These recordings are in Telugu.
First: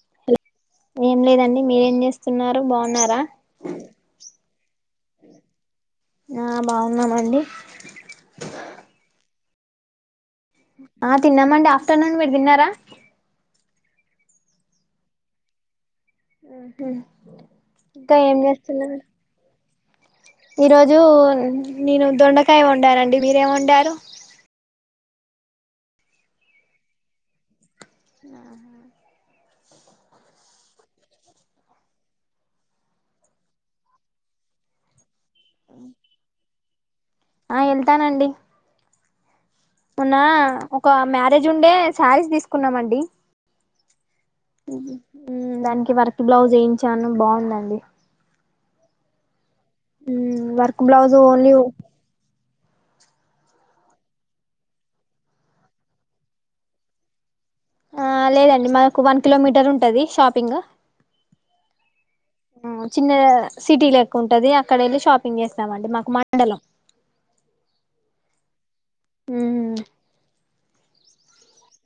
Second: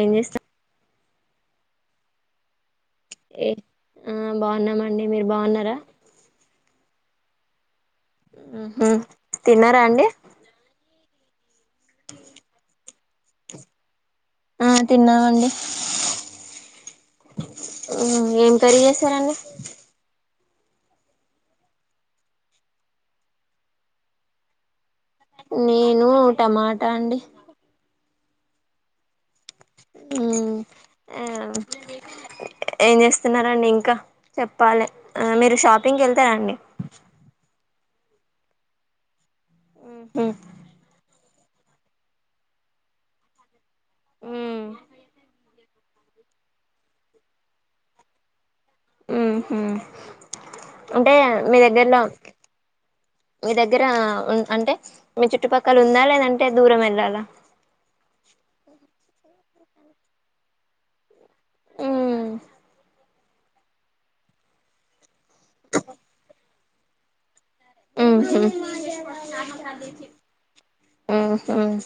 ఏం జేస్త. ఏం లేదండి మీరేం చేస్తున్నారు బావు ఏ ఆ బాగున్నామండి మీరు బావున్నారా ఉన్నా మండి తిన్నారా అండి ఆ తిన్నామండి మీరు తిన్నారా ఆ తిన్నామండి మ్ హు మ్ ఇంకా ఏం కర్రీ చేస్తల్లెదండి చేసారండి ఈరోజూ నేను దొండకాయ వండానండి మీరేమి వండారు నేను టమాటా అండి ఆహా మ్... ఆమ్... ఏం చేస్తున్నారండి ఇంకా చెప్పాలి ఆ మీరు షాపింగ్ కి వెళ్తారాఅండి ఆ వెళ్తానండి మొన్నా ఉహు ఒక మ్య అదేజ ఉండే శారీస్ తీసుకున్నామండి ఉమ్ మ్... దానికి వర్క్ బ్లౌజ్ ఏయించాను బావుందండి మ్... మ్.... వర్క్ బ్లౌజ్ అంటే ఓన్లీ మీ దగ్గర్లో మీ దగ్గర అంటే మీ చుట్టుపక్కల ఉందా లేదంటే దూరం వెళ్ళాలా ఆ లేదండి మా ఒక వన్ కిలోమీటర్ ఉంటాది షాపింగ్ ఉమ్ మ్ చిన్న సిటీ లెక్క ఉంటాది అక్కడ ఎళ్ళి షాపింగ్ చేస్తామండి మాకు మండలం మ్ హుమ్ మ్ మ్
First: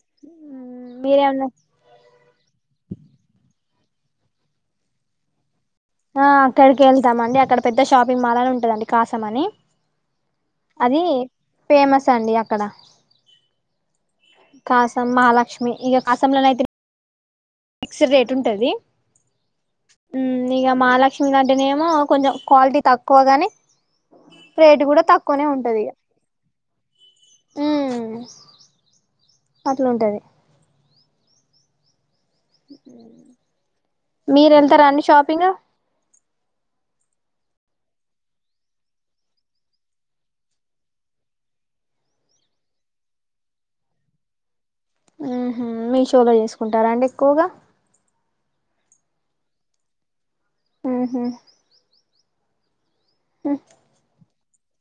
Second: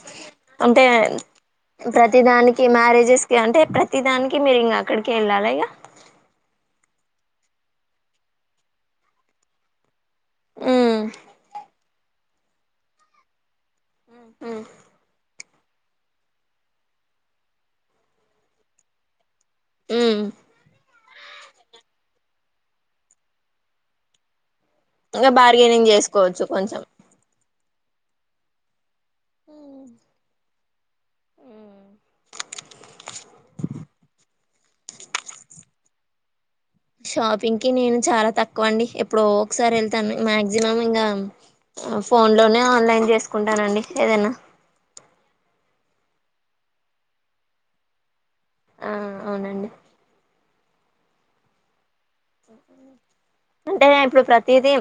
అంటే మీరేమన్నా ప్రతి దానికి మ్యారేజెస్ కి అంటే ప్రతి ప్రతి దానికి మీరు ఇంక అక్కడికే ఎళ్ళాలి ఇక ఆ అక్కడికె వెళ్తామండి అక్కడ పెద్ద షాపింగ్ మాల్ అని ఉంటదండి కాసంమని ఉమ్ అది ఫేమస్ చ్చండి అక్కడ కాసం మహాలక్ష్మి మీ ఇక కాసంలోనైయితే ఫిక్స్డ్ రేట్ ఉంటది ఇంగ ఉమ్ ఇగ మహాలక్ష్మీలో అంటేనేమో కొంచెం క్వాలిటీ తక్కువ గాని రేట్ కూడా ఇంకా తక్కువనే ఉంటది బార్గెయినింగ్ ఇక చేసుకోవచ్చు కొంచెం ఉమ్ అట్లుంటది ఉమ్ [inaudible] మీరు వెళ్తారా అండి షాపింగ్ షాపింగ్ కి నేను చాలా తక్కువ అండి ఎప్పుడో ఒక్క సారి వెళ్తాను మాక్సిమం ఇంకా ఫోన్ లోనే ఆన్లైన్ చేసుకుంటానండి ఏదైనా ఊహూ మీషో లో చేసుకుంటారా అండి ఎక్కువగా ఆ అవునండి ఊహూ [unintelligible] అంటే అప్పుడు ప్ర తిదీ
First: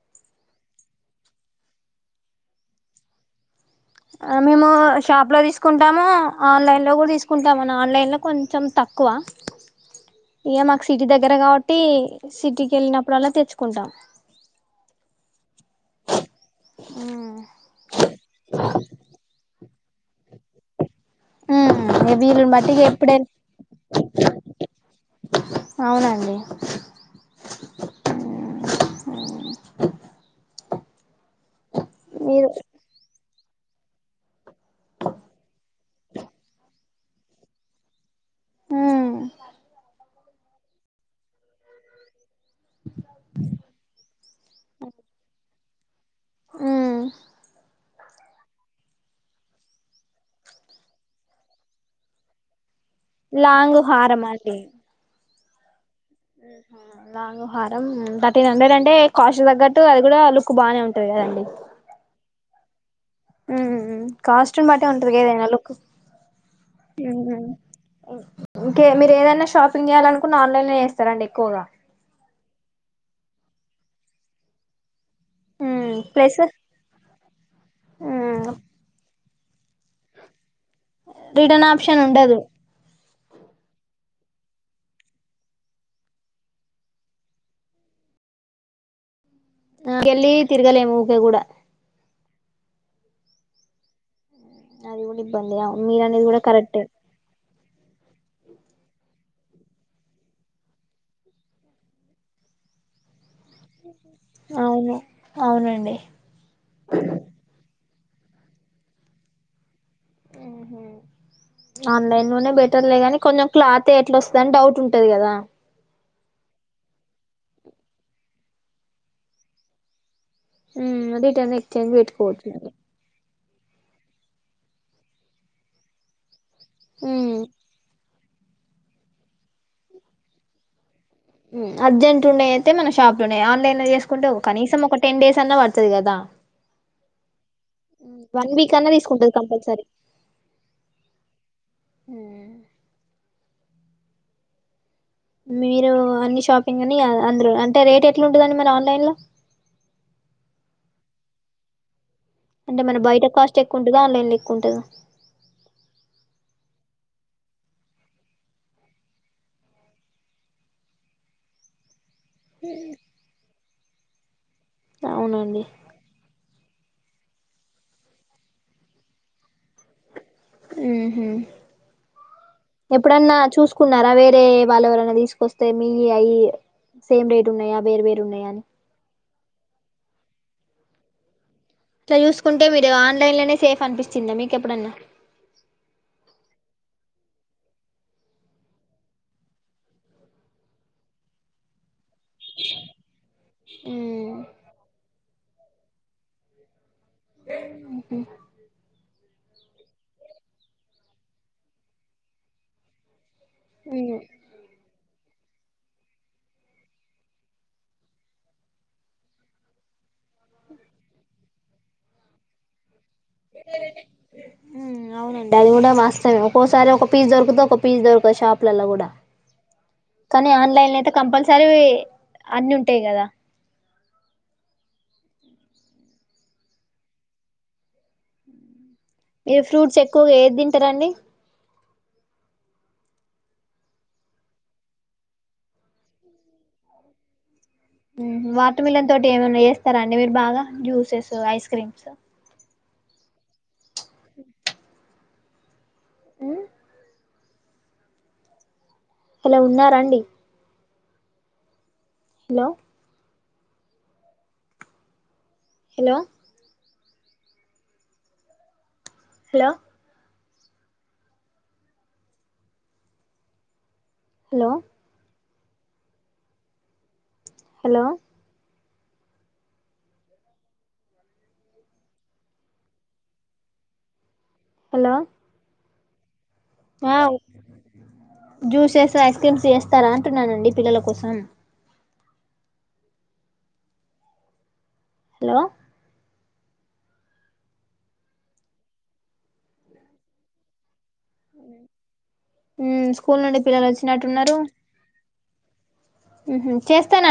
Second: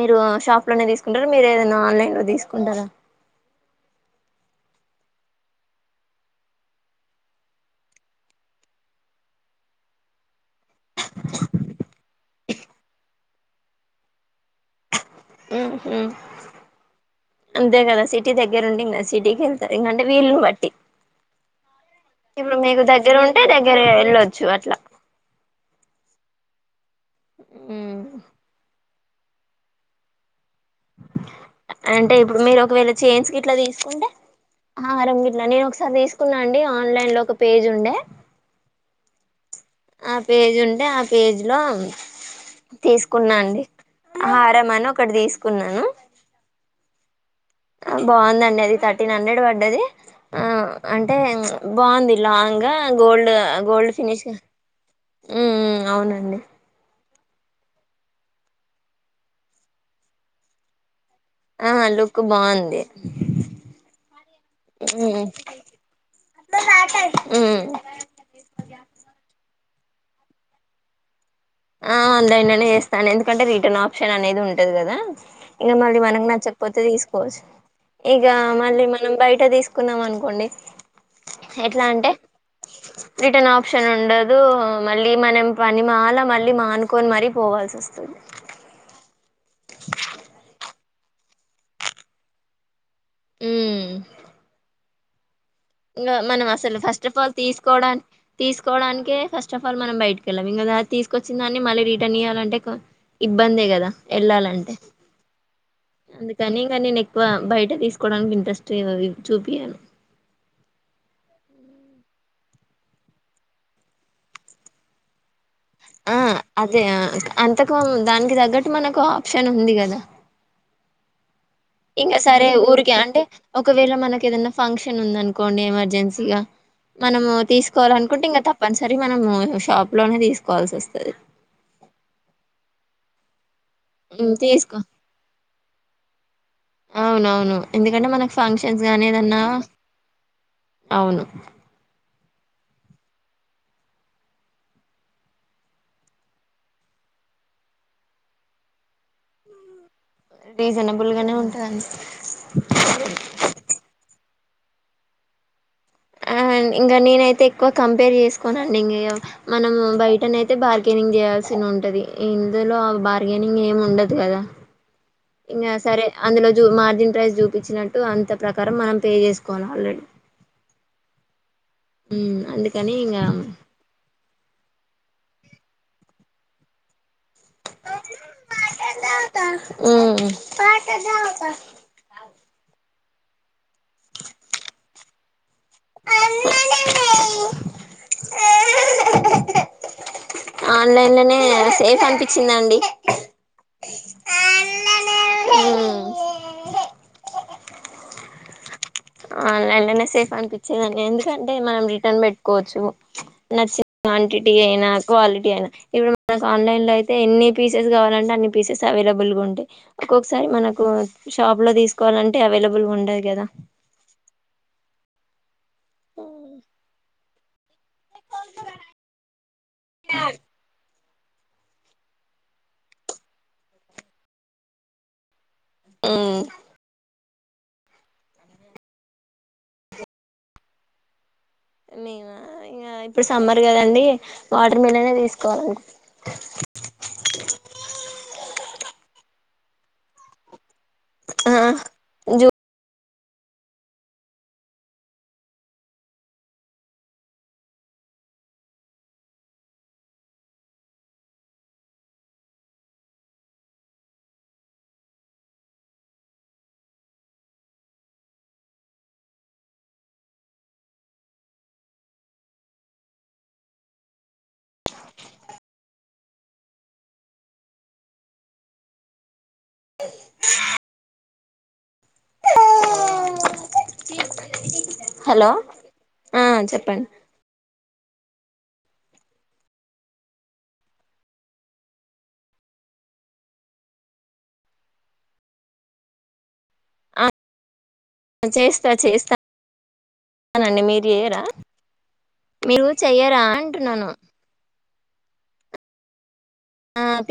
మీరు షాప్ లోనే తీసుకుంటారా మీరు ఏదైనా ఆన్లైన్ లో తీసుకుంటారా మేము షాప్ లో తీసుకుంటాము ఆన్లైన్లో కూడా తీసుకుంటాము [inaudible] ఆన్లైన్లో కొంచెం తక్కువ ఇక మాకు సిటీ దగ్గర కాబట్టి సిటీకి వెళ్ళినప్పుడల్లా తెచ్చుకుంటాం ఊహూ అంతే కదా సిటీ దగ్గర ఉంటే ఇంక సిటీకెళ్ తే యంగంటే వీలుని బట్టి ఉమ్ వీలుని ఇప్పుడు బట్టి మీకు దగ్గర ఎప్పుడే ఉంటే దగ్గర వెళ్ళొచ్చు అట్లా అవునండి ఊ ఆ అంటే ఇప్పుడు మీరు ఒకవేళ చేన్స్ కి ట్లా తీసుకుంటే హారం గిట్లా నేను ఒకసారి తీసుకున్నా అండి ఆన్లైన్ లో ఒక పేజ్ ఉండే ఆ ఆ పేజ్ ఉంటే ఆ పేజ్ లో తీసుకున్నా అండి హారం అని ఒకటి తీసుకు కున్నాను ఊ బావుందండి అది థర్టీన్ హండ్రెడ్ పడ్డది ఆ అంటే బాగుంది లాంగ్ గా గోల్డ్ లాంగ్ గోల్డ్ హారం ఫినిష్ ఈ అండి ఊ అవునండి లాంగ్ హారం థర్టీన్ హండ్రెడ్ అంటే కాస్ట్ తగ్గట్టు అది కూడా లుక్ బానే ఉం ఆ లుక్ బావున్ ఉమ్ కాస్ట్యూమ్ బట్టే ఉంటాది గా మ్మ్ ఏదైనా లుక్ మ్మ్ [inaudible] ఇంకే మీరు ఏదైనా షాప్ పింగ్ చేయాలనుకున్నా ఆన్లైన్ చేస్తారా అండి ఆ అన్లెన్ లోనే ఏస్తానండి ఎందుకంటే రిటర్న్ ఆప్షన్ అనేది ఉంటది కదా ఇక ఉమ్ మళ్ళీ మనకు ప్లస్ నచ్చకపోతే తీసుకోవచ్చు ఇక ఉమ్ మళ్ళీ మనం బయట బట్ట [unintelligible] లు తీసుకున్నాం అనుకోండి రిటర్న్ ఎట్లా ఆప్షన్ అంటే ఉండదు రిటర్న్ ఆప్షన్ ఉండదు మళ్ళీ మనం పని మాలా మళ్ళీ మానుకొని మరి పోవాల్సి వస్తుంది పో కూడా మ్మ్ అవును దాన్లో మీరు అనేది కూడా కరెక్టే కోడాన్ తీసుకోవడానికే ఫస్ట్ ఆఫ్ ఆల్ మనం బయటికి వెళ్ళాం ఇంక తీసుకొచ్చిన దాన్ని మళ్ళీ రిటర్న్ ఇయ్యాలంటే ఎందుకు ఇబ్బందే కదా వెళ్ళాలంటే అవును అవునండి అందుకని ఇంకా నేను ఎక్కువ బయట తీసుకు తీసుకోవడానికి ఇంట్రెస్ట్ ఏ చూపియను ఆన్లైన్ లోనే బెటర్ కదా కొంచెం క్లాతే ఎట్లా వస్తుందిని డౌట్ ఉంటది కదా ఆ అదే అంతకు దానికి తగ్గట్టు మనకు ఆప్షన్ ఉంది కదా మ్మ్ ఉడకని ఇంకా సరే ఊరికే అంటే ఒకవేళ మనకి ఏదైనా ఫంక్షన్ ఉంద అనుకోండి ఎమర్జెన్సీగా మనము ఉమ్ తీసుకోవాలి అనుకుంటే ఇంకా తప్పనిసరి మనము షాప్ లోనే తీసుకోవాల్సి వస్తాది అర్జెంట్ ఉన్నాయి అయితే మన షాప్ లోనే ఆన్లైన్ హ్మ్ తీసుకో కనీసం ఒక టెన్ డెస్ అన్న పడుతుంది కదా అవునవును ఎందుకంటే మనకు వన్ విక్ ఫంక్షన్స్ అన్న గానీ పడుతుంది ఏదన్నా కంపల్సరీ అవును హ్మ్ మీరు అన్ని షాపింగ్ అని అందరు అంటే రేట్ ఎట్లా ఉంటుందండి మరి ఆన్లైన్ లో రీజనబుల్ గానే ఉంటాది అంటే మన బయట కాస్ట్ ఎక్కువ ఉంటాద ఆన్లైన్ లొ కుంటద ఆ ఇంకా నేనైతే ఎక్కువ కంపేర్ చేసుకోని అండి ఇంక మనం బయటన అయితే బార్గెనింగ్ చేయాల్సిన ఉంటది ఇందులో బార్గెనింగ్ ఏం ఉండదు కదా అవునండి ఇగ సరే అందులో మార్జిన్ ప్రైస్ చూపించినట్టు అంత ప్రకారం మనం పే చేసుకోవాలి ఆల్రెడీ ఉహు మ్మ్ అందుకని ఇంగ ఎప్పుడన్నా మ్మ్ చూసుకున్నారా వేరే వాళ్ళవి ఎవరివి తీసుకొస్తే మీ అవి సేమ్ రేట్ ఉన్నాయా వేరు వేరు ఉన్నాయా అని మ్మ్ ఇట్లా చూసుకుంటే మీరు ఆన్లైన్ లోనే సేఫ్ అనిపిస్తుందా మీకెప్పుడన్నా ఆన్లైన్ లోనే సేఫ్ అనిపి వచ్చిందండి అ మ్మ్ అఓకే ఆన్లైన్ లోనే సేఫ్ అనిపించేదని ఎందుకంటే మనం రిటర్న్ పెట్టుకోవచ్చు నచ్చిన క్వాంటిటీ అయినా క్వాలిటీ అయి ఇప్పుడు మనకు ఆన్లైన్ లో అయితే ఎన్ని పీసెస్ కావాలంటే అన్ని పీసెస్ అవైలబుల్ గా ఉంటాయి ఒక్కొసారి మనకు షాప్ లో తీసుకోవాలంటే అవలబుల్ ఉండదు కదా అవునండి అది కూడా వస్తవమే ఒక్కోసారి ఒక ఫీస్ దొరుగుతు పిస్ దొరకవ్ కూడా కానీ ఆన్లైన్ లో కంపల్సరీ అన్ని ఉంటాయి కదా ఆ మీ ఫ్రూట్స్ ఎక్కువగా ఏది తింటారంండి మేము ఇంకా ఇప్పుడు సమ్మర్ కదండి వాటర్ మిల్నే తీసుకోవాలడి వాటర్ మిల్లన్ తోటి ఏమన్నా చేస్తారా అండి మీరు బాగా జ్యూసెస్ ఐస్ క్రీమ్స్ జూ హలో ఉన్నారా అండి hello hello hello hello hello [inaudible] hello ఆ చెప్పండి ఆ జ్యూసెస్ ఐస్ క్రీమ్స్ చెస్తారా అంటున్నానండి పిల్లల కోసం హలో చేస్తా చేస్తా స్తానండి మీరు చెయరా మీరు స్కూల్ చెయ్యరా నుండి పిల్లలు అంటున్నాను వచ్చినట్టున్నారు ఆ చేస్తాను